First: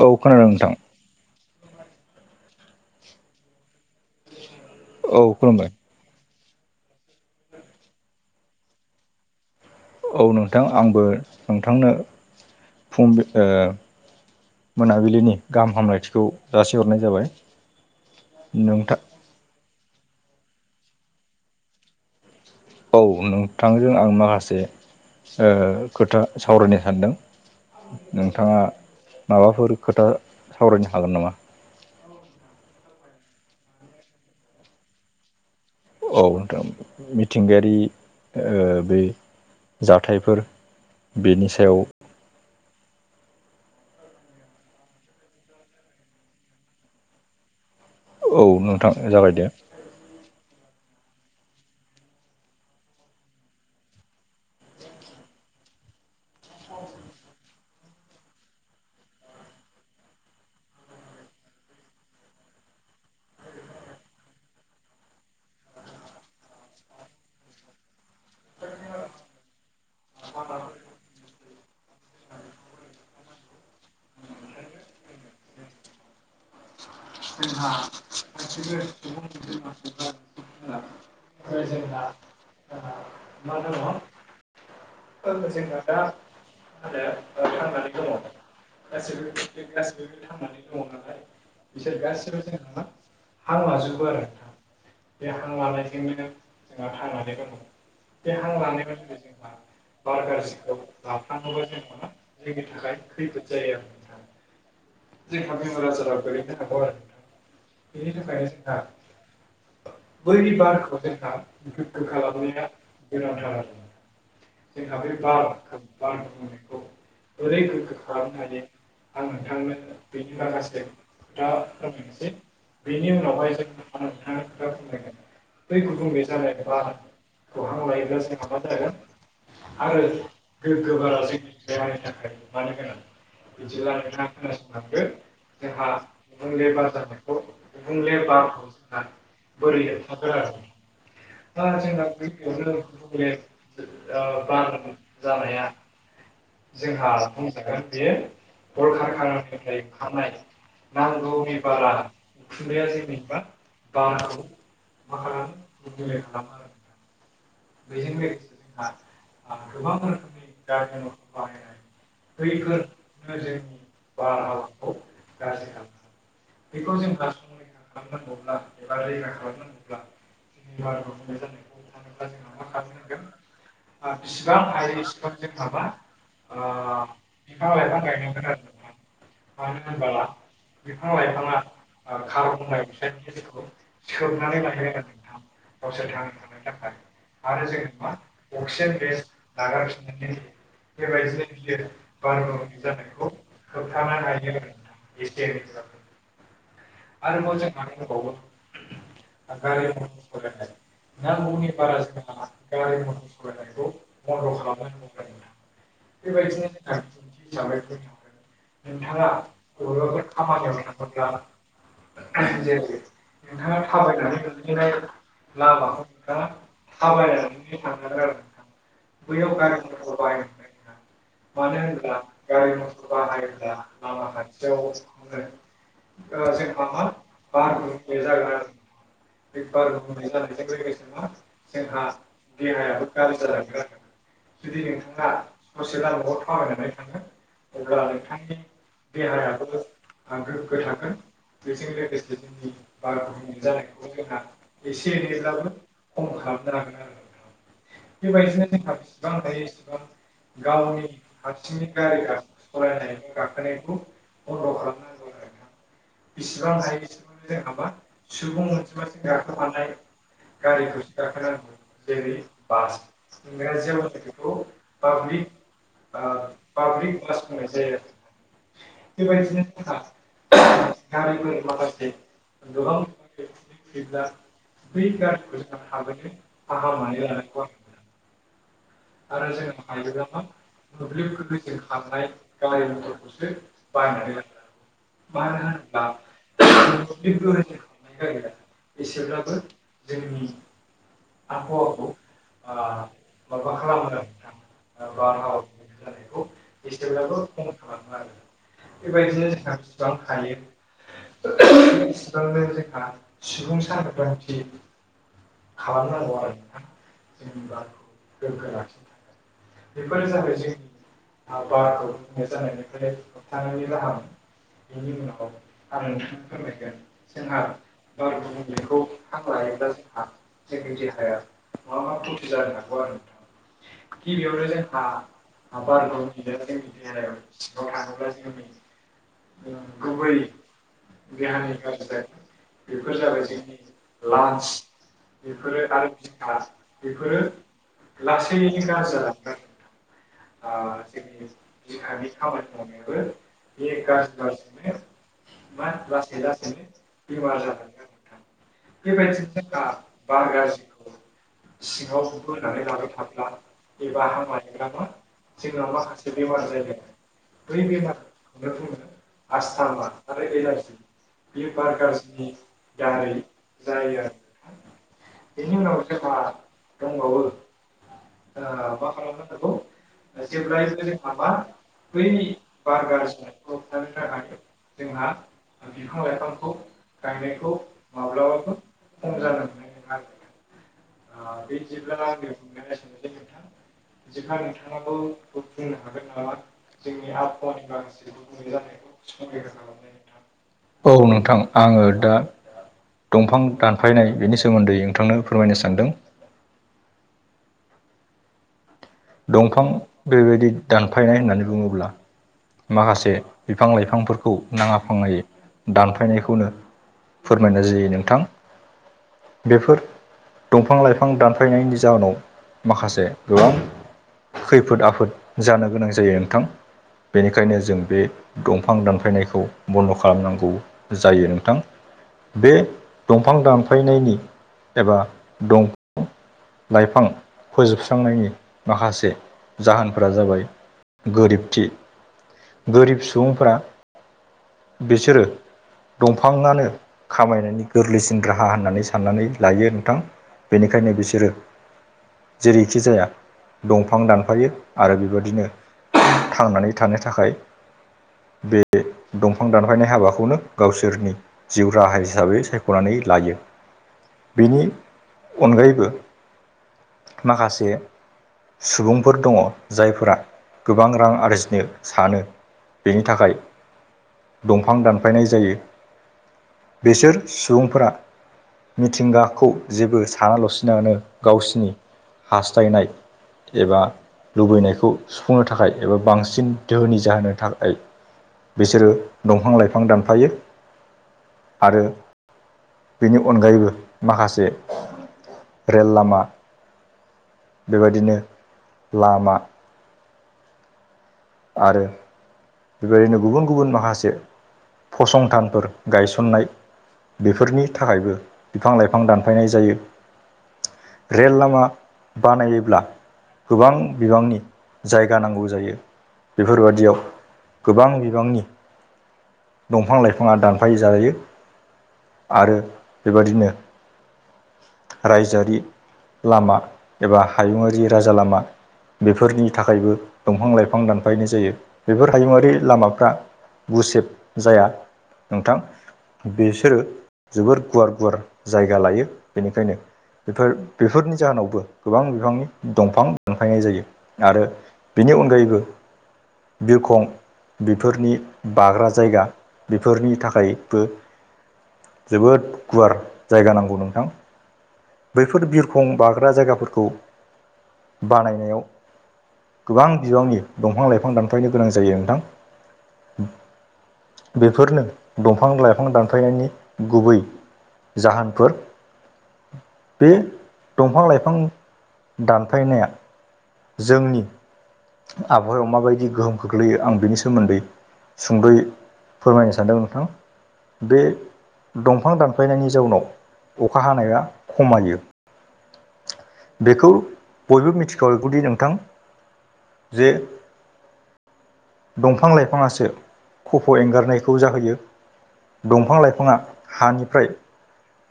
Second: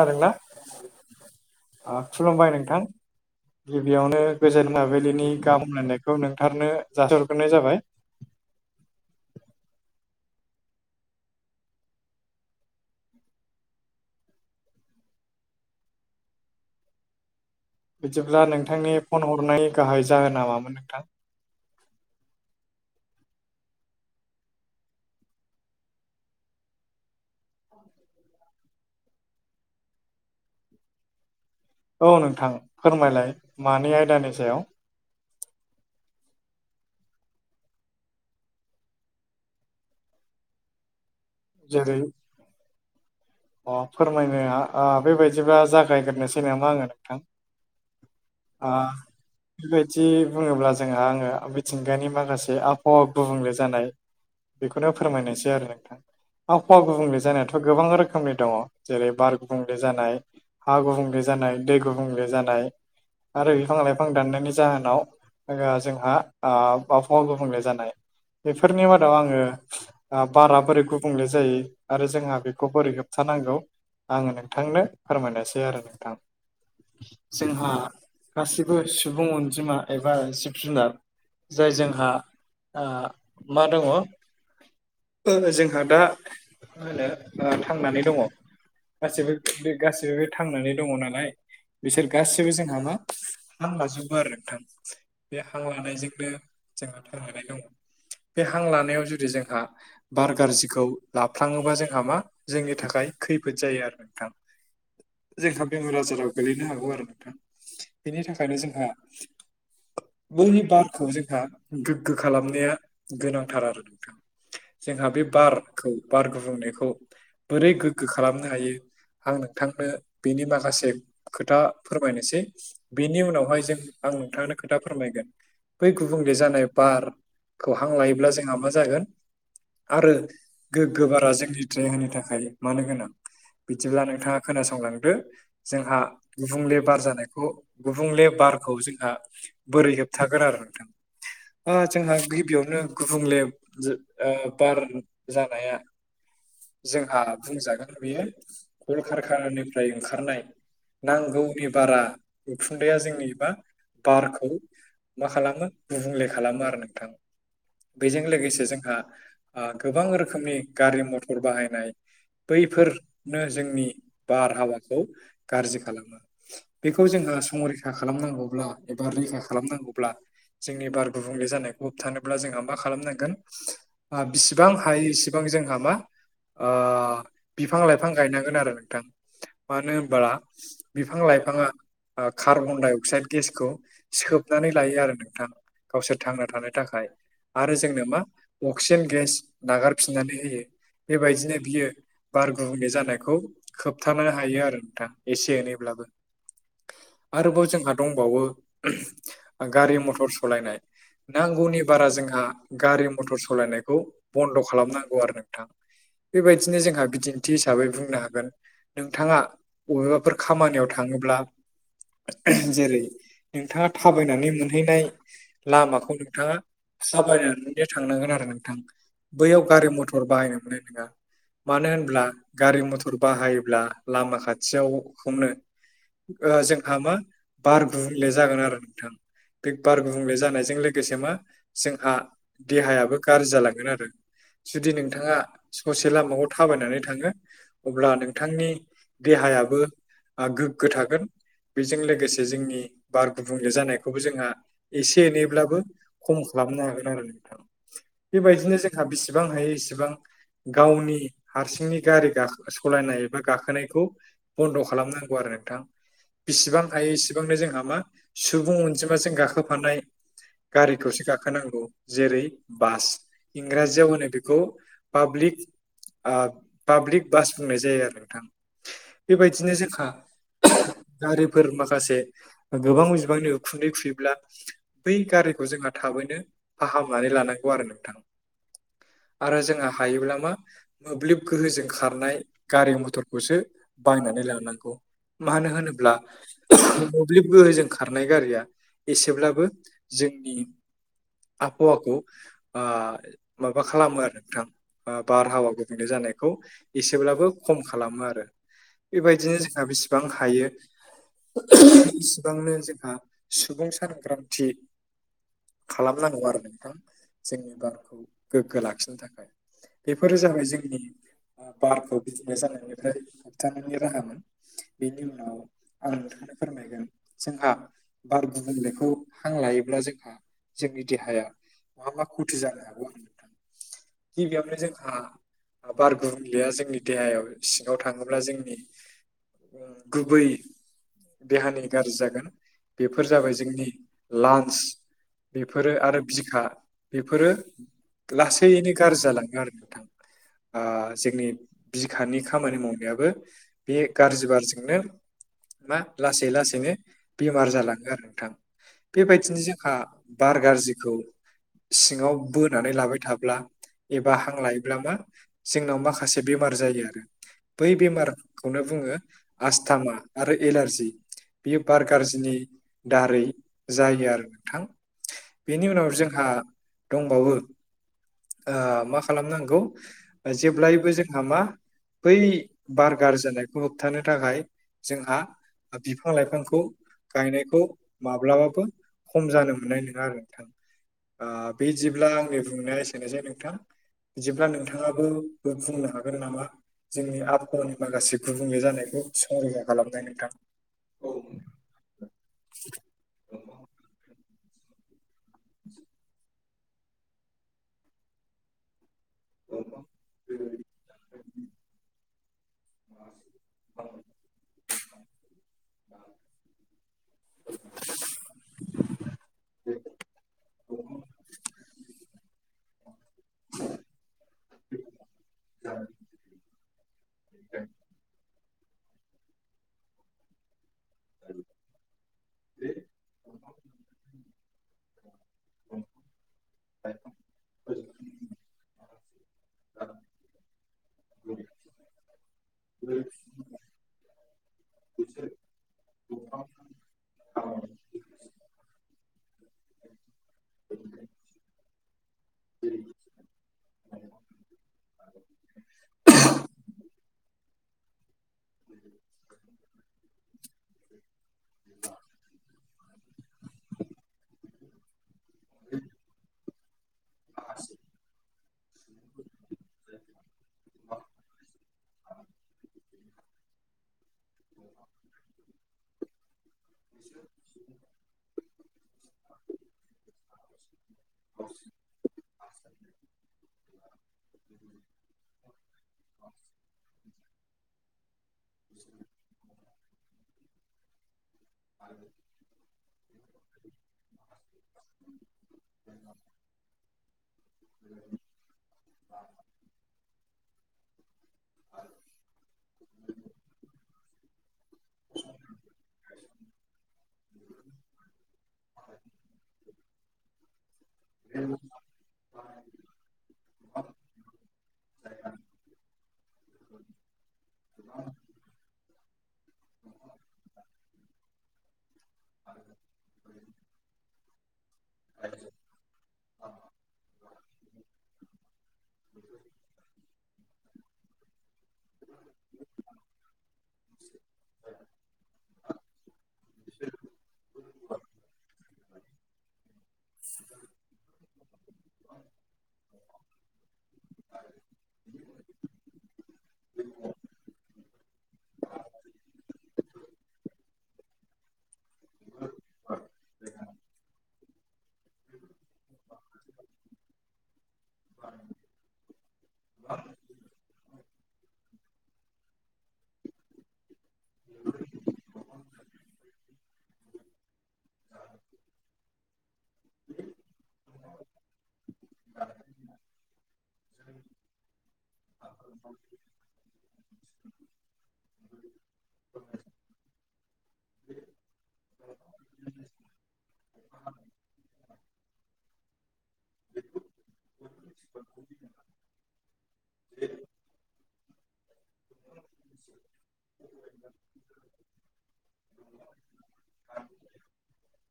औ खोनादों नोंथां खुलुमबाय नोंथां गिबियावनो गोजोन औ मोनाबिलिनि गाहाम खुलुमबाय हामलायनायखौ नोंथारनो जासिहरग्रोनाय जाबाय औ नोंथां आंबो नोंथांनो फुंबि ओ मोनाबिलिनि गाहाम हामलायथिखौ जासिहरनाय जाबाय बिदिब्ला नोंथांनि नोंथां फन हरनाय गाहाय जाहोना मामोन नोंथां औ नोंथांजों आं माखासे खोथा सावरायनो सानदों नोंथाङा माबाफोर खोथा सावरायनो हागोन नामा औ नोंथां फोरमायलाय मानि आयदानि सायाव औ नोंथां मिथिंगायारि बे जाथायफोर बेनि सायाव जेरै अ फोरमायनो बेबायदिबा जागायग्रोनोसै नामा आङो नोंथां औ अ नोंथां [unintelligible] जागायदो बिदि बुङोब्ला जोंहा आङो मिथिंगानि माखासे आबहावा गुबुंले जानाय बेखौनो फोरमायनोसै आरो नोंथां आबहावा गुबुंले जानायाथ' गोबां रोखोमनि दङ' जेरै बार गुबुंले जानाय हा गुबुंले जानाय दै गुबुंले जानाय आरो बिफां लाइफां दाननायनि जाहोनाव जोङो जोंहा ओ आबाहावा गुबुंले जानाय बेफोरनि मादाव आङो आ बारा बोरै गुबुंले जायो आरो जोंहा बेखौ बोरै होबथानांगौ आङो नोंथांनो फोरमायनोसै आरो नोंथां जोंहा गासैबो सुबुं अनजिमा एबा जिब जुनार जाय जोंहा आ मा दङ' [inaudible] जोंहा [unintelligible] दा मा होनो ओ थांनानै दङ' गासैबो बे गासैबो थांनानै दङ'नालाय बिसोर गासैबो जोंहा मा हां लाजोबो आरो नोंथां बे हां लानायजोंनो जोंहा थांनानै दङ' बे हां लानायाव जुदि जोंहा बार गाज्रि खौ लाफ्लाङोबा जोंहा मा जोंनि थाखाय खैफोद जायो आरो नोंथां। जोंहा बेमार आजाराव गोलैनो हागौ आरो नोंथां। बेनि थाखायनो जोंहा ओइनि बारखौ जोंहा गोग्गो खालामनाया गोनांथार आरो नोंथां। [unintelligible] खौ बार गुबुंनायखौ बोरै गोग्गो खालामनो हायो आं नोंथांनो बेनि माखासे खोथा फोरमायनोसै बेनि उनावहाय जों आं नोंथांनो खोथा फोरमायगोन बै गुबुंले जानाय बारखौ हां लायोब्ला जोंहा मा जागोन आङो गोगो बारा जोंनि देहानि थाखाय मानो गोनां? बिदिब्ला नोंथाङा खोनासंलांदो जोंहा गुबुंले बार जानायखौ गुबुंले बारखौ जोंहा बोरै होबथागोन आरो नोंथां? ओ जोंहा गिबियावनो गुबुंले जो ओ बार जानाया जोंहा बुंजागोन बेयो कल कारखानानिफ्राय ओंखारनाय नांगौनि बारा उखुनदैया जोंनि बा बारखौ मा खालामो गुबुंले खालामो आरो नोंथां। बेजों लोगोसे जोंहा आ गोबां रोखोमनि गारि मथर बाहायनाय बैफोरनो जोंनि बारहावाखौ गाज्रि खालामो बेखौ जोंहा संरैखा खालामनांगौब्ला एबा रैखा खालामनांगौब्ला जोंनि बार गुबुंले जानो होथानोब्ला जोंहा मा खालामनांगोन बिसिबां हायो इसेबां जोंहा मा आ बिफां लाइफां गायनांगोन आरो नोंथां। मानो होनबाला बिफां लाइफाङा ओ कार्बन डाइ अक्साइद गेसखौ सोबनानै लायो आरो नोंथां। गावसोर थांना थानो थाखाय आरो जोंनो मा अक्सिजेन गेस नागारफिननानै होयो। बेबायदिनो बियो बार गुबुंले जानायखौ खोबथानो हायो आरो नोंथां। एसे एनैब्लाबो [inaudible] आरोबाव जोंहा दंबावो गारि मथर सालायनाय। नांगौनि बारा जोंहा गारि मथर सलायनायखौ बन्द' खालामनांगौ आरो नोंथां। बेबायदिनो जोंहा बिदिन्थि हिसाबै बुंनो हागोन नोंथाङा बबे फोर खामानियाव थाङोब्ला जेरै नोंथाङा थाबायनानै मोनहैनाय लामाखौ नोंथाङा थाबायनानै थांनांगोन आरो नोंथां बैयाव गारि मथर बाहायनो मोननाय नङा। मानो होनब्ला गारि मथर बाहायोब्ला लामा खाथियावखौनो ओ जोंहा मा बार गुबुंले जागोन आरो नोंथां। बे बार गुबुंले जानायजों लोगोसे मा जोंहा देहायाबो गाज्रि जालांगोन आरो। जुदि नोंथाङा ससे लामाखौ थाबायनानै थाङो अब्ला नोंथांनि देहायाबो ओ आंगोफोर गोग्गो थागोन बेजों लोगोसे जोंनि बार गुबुंले जानायखौबो जोंहा एसे एनैब्लाबो खम खालामनो हागोन आरो नोंथां बेबायदिनो जोंहा बेसेबां हायो एसेबां गावनि हारसिंनि गारि गाखो सालायनाय एबा गाखोनायखौ बन्द' खालामनांगौ आरो। बिसिबां हायो इसेबांनो जोंहा मा सुबुं अनजिमााजों गाखोफानाय गारिखौसो गाखोनांगौ जेरै बास इंराजियाव होनो बेखौ पाब्लिक ओ पाब्लिक बास बुंनाय जायो आरो नोंथां। बेबायदिनो जोंहा [inaudible] गारिफोर माखासे ओ गोबां बिबांनि खुन्दै खुैब्ला बै गारिखौ जोंहा थाबैनो फाहामनानै लानांगौ आरो नोंथां आरो जोंहा हायोब्ला मा मोब्लिब गोहोजों खारनाय गारि मथरखौसो बायनानै लानांगौ मानो होनोब्ला मोब्लिब गोहोजों खारनाय गारिया एसेब्लाबो जोंनि आबहावाखौ ओ माबा खालामो आरो नोंथां बारहावा गुबुंले जानायखौ एसेब्लाबो खम खालामो आरो बेबायदिनो जोंहा बेसिबां हायो इसिबांनो जोंहा सुबुं सांग्रांथि खालामनांगौ आरो नोंथां जोंनि बारखौ गोग्गो लाखिनो थाखाय बेफोरो जाबाय जोंनि बारखौ [unintelligible] नाय जानायनिफ्राय होबथानायनि राहामोन बेनि उनाव आं नोंथांनो फोरमायगोन जोंहा बार गुबुंनायखौ हां लायोब्ला जोंहा जोंनि देहाया मा मा खथि जानो हागौ गिबियावनो जोंहा बार गुबुंलेया जोंनि देहायाव सिङाव थाङोब्ला जोंनि गुबै देहानि गाज्रि जागोन बेफोर जाबाय जोंनि लान्स बेफोरो आरो बिखा बेफोरो लासैयैनो गाज्रि जालाङो आरो नोंथां जोंनि बिखानि खामानि मावनायाबो बे गाज्रि बारजोंनो मा लासै लासैनो बेमार जालाङो आरो नोंथां बेबायदिनो जोंहा बार गाज्रिखौ सिङाव बोनानै लाबाय थाब्ला एबा हां लायोब्ला मा जोंनाव माखासे बेमार जायो आरो बै बेमारखौनो बुङो आस्थामा आरो एलारजि बेयो बार गाज्रिनि दारै जायो आरो नोंथां बेनि उनाव जोंहा दंबावो मा खालामनांगौ जेब्लायबो जोंहा मा बै बार गाज्रि जानायखौ होबथानो थाखाय जोंहा बिफां लाइफांखौ गायनायखौ माब्लाबाबो खम जानो मोननाय नङा आरो नोंथां बिदिब्ला आंनि बुंनाया एसेनोसै नोंथां बिदिब्ला नोंथाङाबो बुंनो हागोन नामा जोंनि आबहावानि माखासे गुबुंले जानायखौ संरैखा खालामनाय नोंथां औ नोंथां आङो दा दंफां दानफायनाय बेनि सोमोन्दै नोंथांनो फोरमायनो सानदों दंफां बेबायदि दानफायनाय होननानै बुङोब्ला माखासे बिफां लाइफांफोरखौ नाङा फाङायै दानफायनायखौनो फोरमायनाय जायो नोंथां बेफोर दंफां लाइफां दानफायनायनि जाहोनाव माखासे गोबां खैफोद आफोद जानो गोनां जायो नोंथां बेनिखायनो जों बे दंफां दानफायनायखौ बन्द' खालामनांगौ जायो नोंथां बे दंफां दानफायनायनि एबा दंफां लाइफां फोजोबस्रांनायनि माखासे जाहोनफोरा जाबाय गोरिबथि गोरिब सुबुंफोरा बिसोरो दंफाङानो खामायनायनि गोरलैसिन राहा होननानै साननानै लायो नोंथां बेनिखायनो बिसोरो जेरैखि जाया दंफां दानफायो आरो बेबायदिनो थांनानै थानो थाखाय बे दंफां दानफायनाय हाबाखौनो गावसोरनि जिउ राहा हिसाबै सायख'नानै लायो बिनि अनगायैबो माखासे सुबुंफोर दङ जायफोरा गोबां रां आरजिनो सानो बेनि थाखाय दंफां दानफायनाय जायो बेसोर सुबुंफोरा मिथिंगाखौ जेबो सानाला'सिनानो [unintelligible] गावसिनि हास्थायनाय एबा लुबैनायखौ सुफुंनो थाखाय एबा बांसिन दोहोनि जानो थाखाय बिसोरो दंफां लाइफां दानफायो आरो बेनि अनगायैबो माखासे रेल लामा बेबायदिनो लामा आरो बेबायदिनो गुबुन गुबुन माखासे फसंथानफोर गायसननाय बेफोरनि थाखायबो बिफां लाइफां दानफायनाय जायो रेल लामा बानायोब्ला गोबां बिबांनि जायगा नांगौ जायो बेफोरबादियाव गोबां बिबांनि दंफां लाइफाङा दानफाय जायो आरो बेबादिनो रायजोआरि लामा एबा हायुङारि राजा लामा बेफोरनि थाखायबो दंफां लाइफां दानफायनाय जायो बेफोर हायुंआारि लामाफ्रा गुसेब जाया नोंथां बेसोरो जोबोर गुवार गुवार जायगा लायो बेनिखायनो बेफोर बेफोरनि जाहोनावबो गोबां बिफांनि दंफां दानफायनाय जायो आरो बेनि अनगायैबो बिरखं बेफोरनि बाग्रा जायगा बेफोरनि थाखायबो जोबोद गुवार जायगा नांगौ नोंथां बैफोर बिरखं बाग्रा जायगाफोरखौ बानायनायाव गोबां बिबांनि दंफां लाइफां दानफायनो गोनां जायो नोंथां बेफोरनो दंफां लाइफां दानफायनायनि गुबै जाहोनफोर बे दंफां लाइफां दानफायनाया जोंनि आबहावायाव माबायदि गोहोम खोख्लैयो आं बिनि सोमोन्दै सुंद'यै फोरमायनो सानदों नोंथां बे दंफां दानफायनायनि जाउनाव अखा हानाया खमायो बेखौ बयबो मिथिखागौदि नोंथां जे दंफां लाइफाङासो खफ' एंगारनायखौ जाहोयो दंफां लाइफाङा हानिफ्राय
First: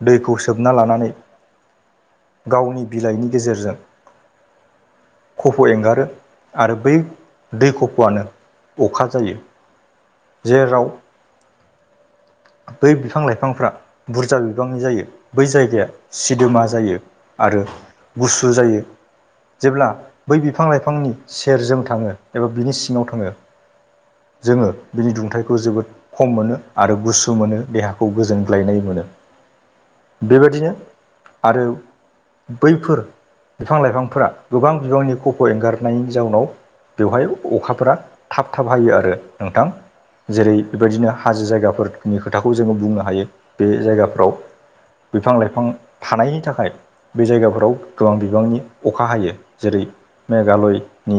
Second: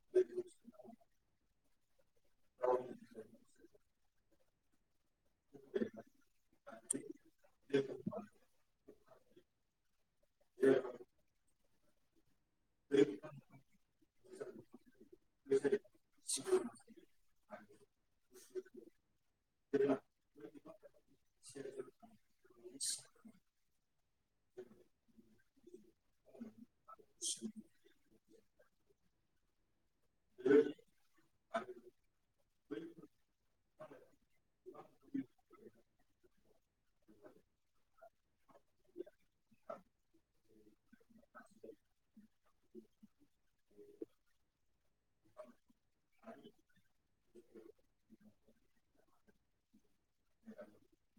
दैखौ सोबना लानानै गावनि बिलाइनि गेजेरजों खफ' एंगारो आरो बै दै खफ'आनो अखा जायो जेराव बै बिफां लाइफांफ्रा बुरजा बिबांनि जायो बै जायगाया सिदोमा जायो आरो गुसु जायो जेब्ला बै बिफां लाइफांनि सेरजों थाङो एबा बिनि सिङाव थाङो जोङो बिनि दुंथाइखौ जोबोद खम मोनो आरो गुसु मोनो देहाखौ गोजोनग्लायनाय मोनो बेबायदिनो आरो बैफोर बिफां लाइफांफोरा गोबां बिबांनि खफ' एंगारनायनि जाउनाव बेवहाय अखाफोरा थाब थाब हायो आरो नोंथां जेरै बेबायदिनो हाजो जायगाफोर नि खोथाखौ जोङो बुंनो हायो बे जायगाफ्राव बिफां लाइफां थानायनि थाखाय बे जायगाफोराव गोबां बिबांनि अखा अखा हायो जेरै मेघालयनि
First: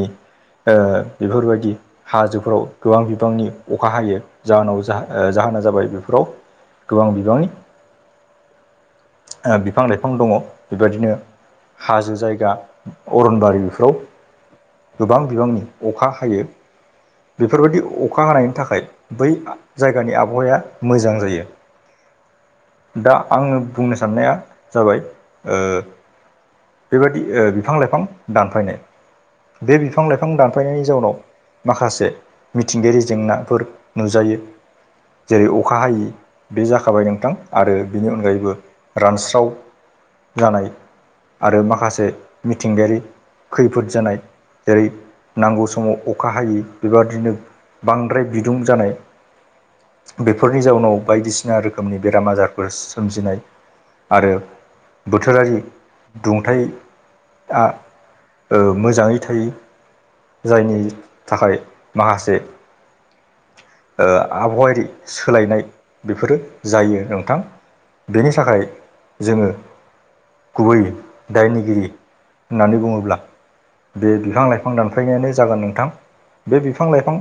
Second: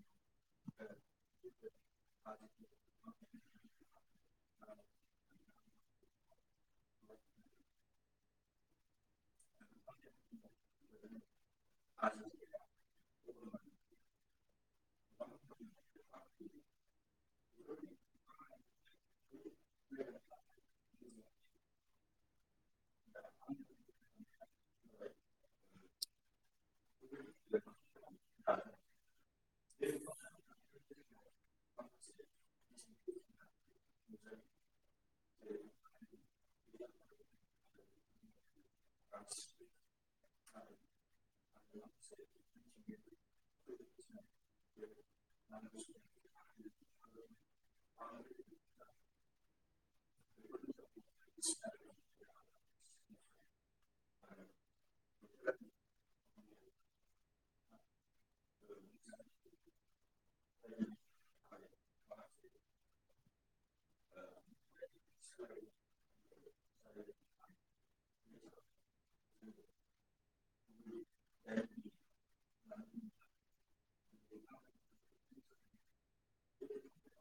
बेफोरबायदि हाजोफोराव गोबां बिबांनि अखा हायो जाहोनाव जोन [unintelligible] जाबाय बेफोराव गोबां बिबांनि बिफां लाइफां दङ बेबायदिनो हाजो जायगा अरनबारि बेफोराव गोबां बिबांनि अखा हायो। बेफोरबायदि अखा हानायनि थाखाय बै जायगानि आबहावाया मोजां जायो। दा आङो बुंनो साननाया जाबाय ओ बेबायदि बिफां लाइफां दानफायनाय बे बिफां लाइफां दानफायनायनि जाउनाव माखासे मिथिंगायारि जेंनाफोर नुजायो। जेरै अखा हायि बे जाखाबाय नोंथां आरो बेनि अनगायैबो रानस्राव जानाय आरो माखासे मिथिंगायारि खैफोद जानाय जेरै नांगौ समाव अखा हायै बेबादिनो बांद्राय बिदुं जानाय। बेफोरनि जाउनाव बायदिसिना रोखोमनि बेराम आजारफोर सोमजिनाय आरो बोथोरारि दुंथायआ मोजाङै थायो जायनि थाखाय माखासे ओ आबहावायारि सोलायनाय बेफोरो जायो नोंथां। बेनि थाखाय जोङो गुबै दायनिगिरि होननानै बुङोब्ला बे बिफां लाइफां दानफायनायानो जागोन नोंथां बे बिफां लाइफां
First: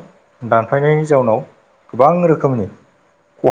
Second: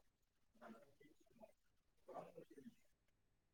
दानफायनायनि जाउनाव गोबां रोखोमनि